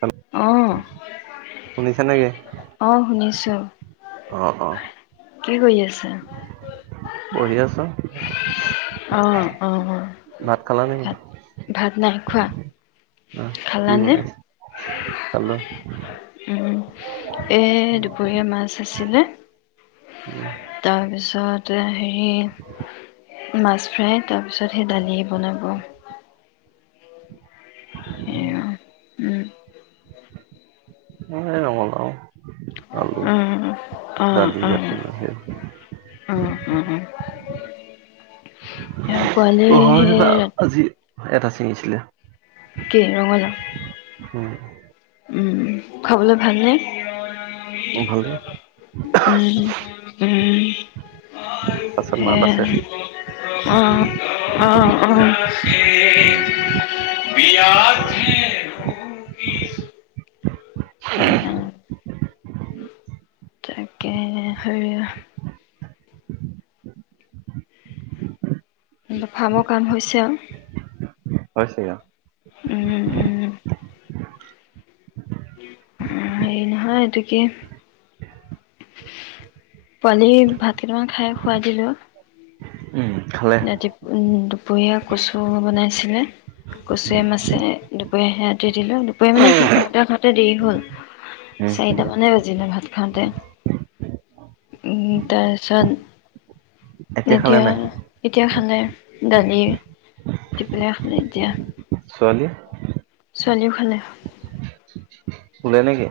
Hello অহ, শুনিছা নেকি? অহ শুনিছো। কি হৈ আছে। পঢ়ি আছো। [inaudible] অ' অ' অ'। ভাত খালা নেকি, খোৱা আহ কি খালানে? বনাইছে? খালোঁ। উম, এ দুপৰীয়া মাছ আছিলে। উম, তাৰপিছত, তে হেৰি মাছ ফ্ৰাই। তাৰপিছত হে' দালি বনাব। [inaudible] উম। মই ৰঙলাও, আলু। উম অঁ দালি অঁ ৰাতিলৈহে। অঁ অঁ [unintelligible] পোৱালিয়ে অ', হয় হেই ৰা আজি এটা চিঙিছিলে। কি ৰঙলাও? উম'। উম, উম খাবলৈ ভালনে? উম, ভালেই। উম উম পাছত মাত সেয়া আছে। অ অ, অ উম, উম, হে হা তাকে হেৰি-অহ [unintelligible] ফাৰ্মৰ কাম হৈছে আৰু। হৈছে আৰু। উম, উম। উম, হেৰি নহয়, এইটো কি, পোৱালি ভাত কেইটামান খাই, শুৱাই দিলোঁ। উম, খালে। ৰাতি উম, টো দুপৰীয়া কচু বনাইছিলে, কচুৱে মাছে দুপৰীয়া সেইয়া দি দিলো, দুপৰীয়া মানে সি খাওঁতে খাওঁতে দেৰি হ'ল, উম, চাৰিটামানে বাজিলে ভাত খাওঁতে। উম, তাৰপিছত খালে নাই? এতিয়া, এতিয়া খালে, দালি দি পেলাই, খালে এতিয়া। ছোৱালী? ছোৱালীয়েও খালে। শুলে নে, কি?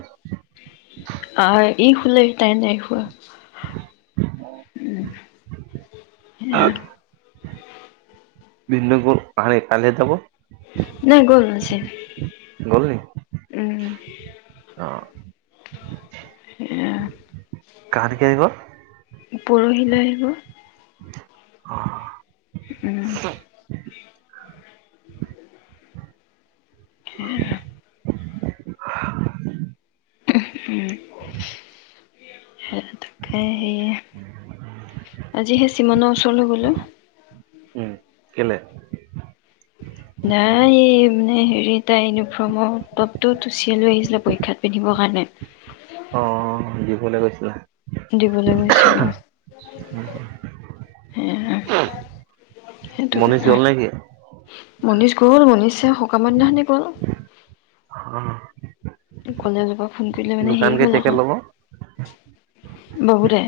আহ, ই শুলে, তাই নাই শুৱা। উম, সেয়া। ভিন্দৌ গ'ল? আহা নাই, কাইলেহে যাব। নাই গ'ল, আজি। গল নি? উম- অ', অ কাক বিচাৰিব? পৰহিলৈ আহিব। উম- স [unintelligible] সেই- সে আজিহে চিমনৰ ওচৰলৈ গলো। উম, কেলে? নাই মানে হেৰি, তাই ইউনিফৰ্মৰ টপটো চিলাই লৈ আহিছিলে পৰীক্ষাত পিন্ধিবৰ কাৰণে। অ', দিবলৈ গৈছিলা। দিবলৈ গৈছিলে। সে [unintelligible] মনীষ গল নেকি? মনীষ গ'ল, মনিষে সকামৰ দিনাখনেই গ'ল। অ', কলে যাব- দোকান কেতিয়াকে ল'ব? বহুতে।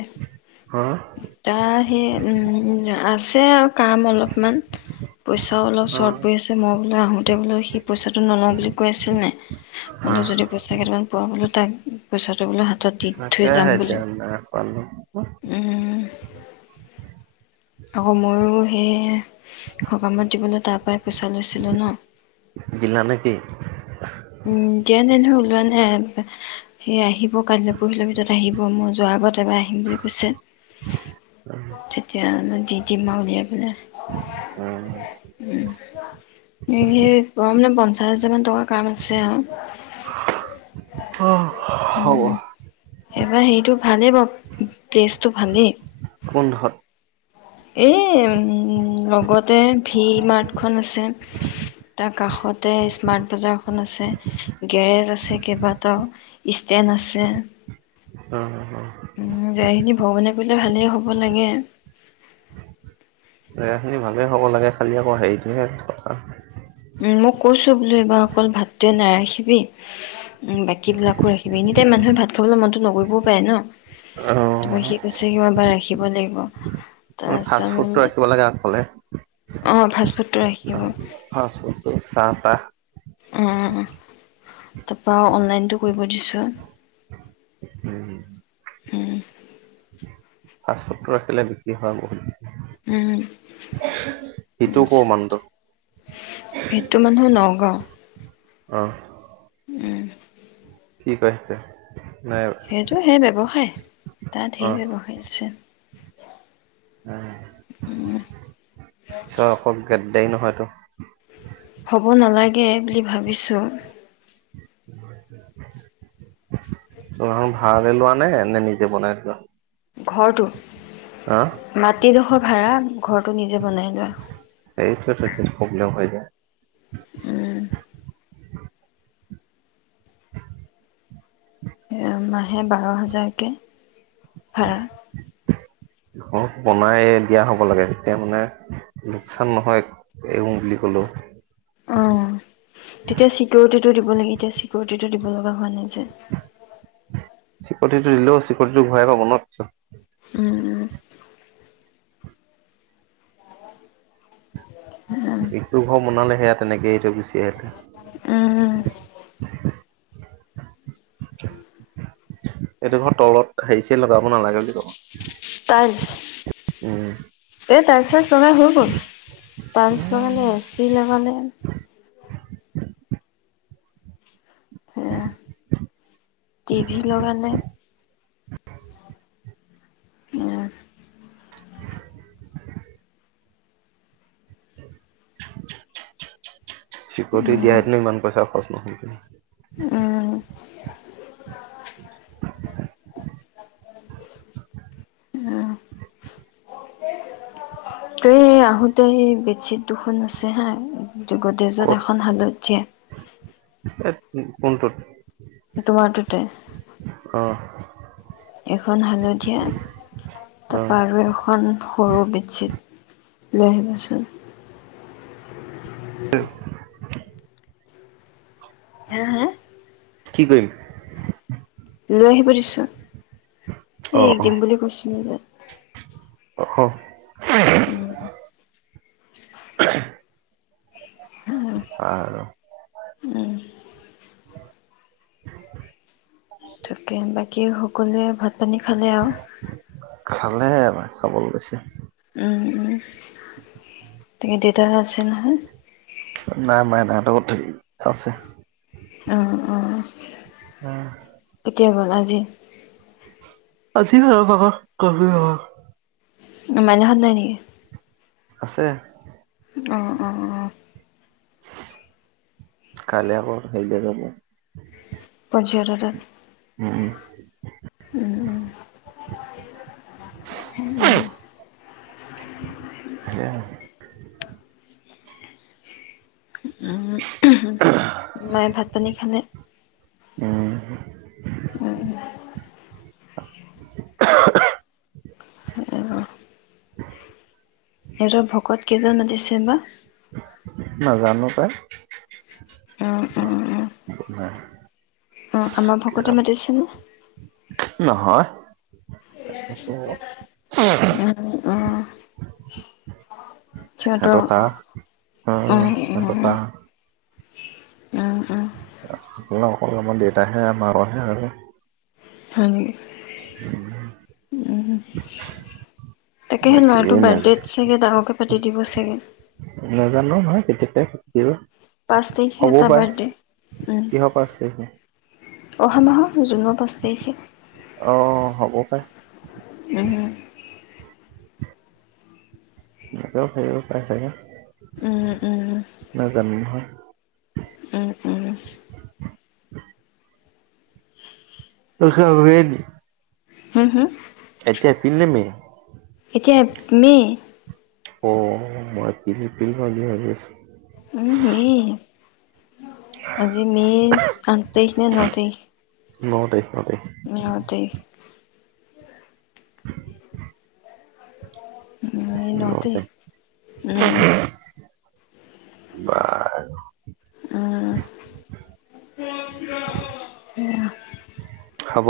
অ', তা- সেই হম্ আছে আৰু কাম অলপমান পইচাও অলপ চৰ্ট অ', পৰি আছে মই বোলো আহোতে বোলো সি পইচাটো নলওঁ বুলি কৈ আছে -নাই বলো অ', যদি পইচা কেইটামান পোৱা- বোলো তাক পইচাটো বোলো হাতত দি থৈ যাম তাকেহে বুলি। এতিয়া নাই পালো। উম- আকৌ ময়ো সেই সকামত দিবলৈ তাৰ পৰাই পইচা লৈছিলো ন! জিলা নেকি? উম- দিয়া নাই নহয় ওলোৱা নাই সেই আহিব কাইলৈ পৰহিলৰ ভিতৰত আহিব মই যোৱাৰ আগত এবাৰ আহিম বুলি কৈছে। তেতিয়া- দি দিম আৰু উলিয়াই পেলাই। অ', গম নেপাও পঞ্চাশ হাজাৰ মান টকা কাম আছে আৰু। হ'ব উম এবাৰ সেইটো ভালেই বাৰু- প্লেচটো ভালেই। পোন্ধৰত এই উম- লগতে ভি মাৰ্টখন আছে, তাৰ কাষতে স্মাৰ্ট বজাৰখন আছে, গেৰেজ আছে, কেইবাটাও ষ্টেণ্ড আছে। অ', অ', উম- ঠাইখিনি ভগবানে কৰিলে ভালেই হ'ব লাগে। ক জেগাখিনি ভালেই হ'ব লাগে খালি আকৌ হেৰিটোহে থ- উম- মই কৈছো বোলো এইবাৰ অকল ভাতটোৱে নাৰাখিবি, বাকী বিলাকো ৰাখিবি এনিটাইম মানুহে ভাত খাবলৈ মনতো নকৰিবও পাৰে ন? তাৰপৰা সি অ', কৈছে কি এইবাৰ ৰাখিব লাগিব। তাত ফাষ্ট ফুডটো তাৰপিছত ৰাখিব লাগে আগফালে। অ ফাষ্ট ফুডটো ৰাখিব। ফাষ্টফুডটো চাহ-তাহ। অ-অ তাৰাপা অনলাইনটো কৰিব দিছো। উ ফাষ্টফুড টো ৰাখিলে বিক্ৰী হয় বহুত। উম- সিটোও কমানটো [unintelligible] ইটো মানুহ নগাঁও। অহ- উম- কি কৈছে সেইটো হে- ব্যৱসায়। তাৰ ধেৰ অ', ব্যবসায় আছে। চশ গেট দেৰি নহয়তো! হ'ব নালাগে- বুলি ভাবিছো। ভাাৰলে লোৱা নে এনেই নিজে বনাই থোৱা? ঘৰটো? আহ এইডোখৰ ভাড়া ঘৰটো নিজে বনাই লোৱা সেইটোৱেতো প্ৰব্লেম হৈ যায় উম মাহে বাৰ হাজাৰকে ভাড়া বনাই দিয়া হ'ব লাগে তেতিয়া মানে লোকচান নহয় এই বুলি কলো অ তেতিয়া চিক‌ৰিটিটো দিব লাগে এতিয়া চিকৰিটিটো দিব লগা হোৱা নাই যে চিকৰিতিটো দিলও চিকৰিতিটো ঘূৰাই পাব ন পিছত উম্ উম ইটো ঘৰ বনালে সেয়াত তেনেকে ত‌ই গুচি আহিলি উম এইটো ঘৰ তলত আহিছে এতিয়া লগাব নালাগে বুলি কব উম [unintelligible] ত এ তাৰছ চাই হৈ গ'ল পালছ [unintelligible] কাৰানে এ চি ন [unintelligible] কাৰানে আহ টিভি লগা নাই আহ চি‌কিউৰিটি দিয়া উম হেতেনো ইমান পইচা খৰচ নহয় উম উম তাতে আহোতে এই বেডশ্বীট দুখন আছে হা গদৰেছত ক'ত এখন হালধীয়া এ কোনটোত সটোমটতে [unintelligible] অ এখন হালধীয়া অ তাৰ পাৰা আৰু এখন সৰু বেডশ্বীট লৈ আহিবাচোন হা হা কি কৰিম লৈ আহিব দিছো এ অ এক অ দিম বুলি কৈছো বিনজত [unintelligible] অ উম আহ আৰু উম তাকে বাকী সকলোৱে ভাত পানী খালে আৰু বৈ আছে উম উম তাকে দেউতা আছিল নহয় নাই নাই নাই সিহঁতক আছে উম উম কেতিয়া গল আজি আজি ন পাবা ক [unintelligible] মাইনাহঁত নাই নেকি আছে উম উম উম কালি আকৌ হেৰিলে যাব পজিয়াৰ তাত উম, উম উম [unintelligible] উম উম সেয়া উ মায়ে ভাত পানী খালে উম, উম আহ্ সিহঁত ভকত কেইজন মাতিছে বা নাজানো পাই উম উম উম নাই অ আমাৰ ভকতে মাতিছেনে নহয়। উম, অ'। সিহঁতৰ এটোপা উম, উম। অকল অকল আমাৰ দেউতাহে মাৰহে জানে। হয় নেকি? উম। তাকে সি বাকী ল'ৰাটো নাজানো বাৰডেট চাগে ডাঙৰ কৈ চুটি দিব চাগে। নাজানো নহয় [unintelligible] পাঁচ তাৰিখে হ'ব তাৰ পাই বাৰ্থডে উম, কিহৰ পাৰ্চেল আহিছে। অহা মাহৰ জুনৰ পাঁচ তাৰিখে অ', হ'ব পাৰে। উম, উম। সেই পাইছাগে উম, উম। নহয়। উম, উম। [unintelligible] হা, হা? এতিয়াপিল নেমী এতিয়া মে তাক ডিভহছ দিম ভাবি আছোঁ। উম, মে আজি মে আঠ তাৰিখ নে ন' তাৰিখ। ন' তাৰিখ। ন তাৰিখ নিউতে উম, ন নহতে তাৰিখ উম। বা অ', উম। হ'ব।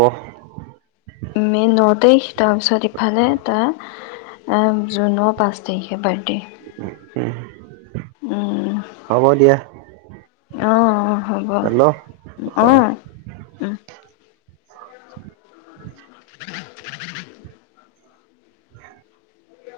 মে ন' তাৰিখ তাৰপিছত ইফালে তাৰ জুনৰ পাঁচ তাৰিখে বাৰ্থডে। উম। হ'ব দিয়া। আহ অ', হ'ব হেল্ল' অ আহ উম। [inaudible]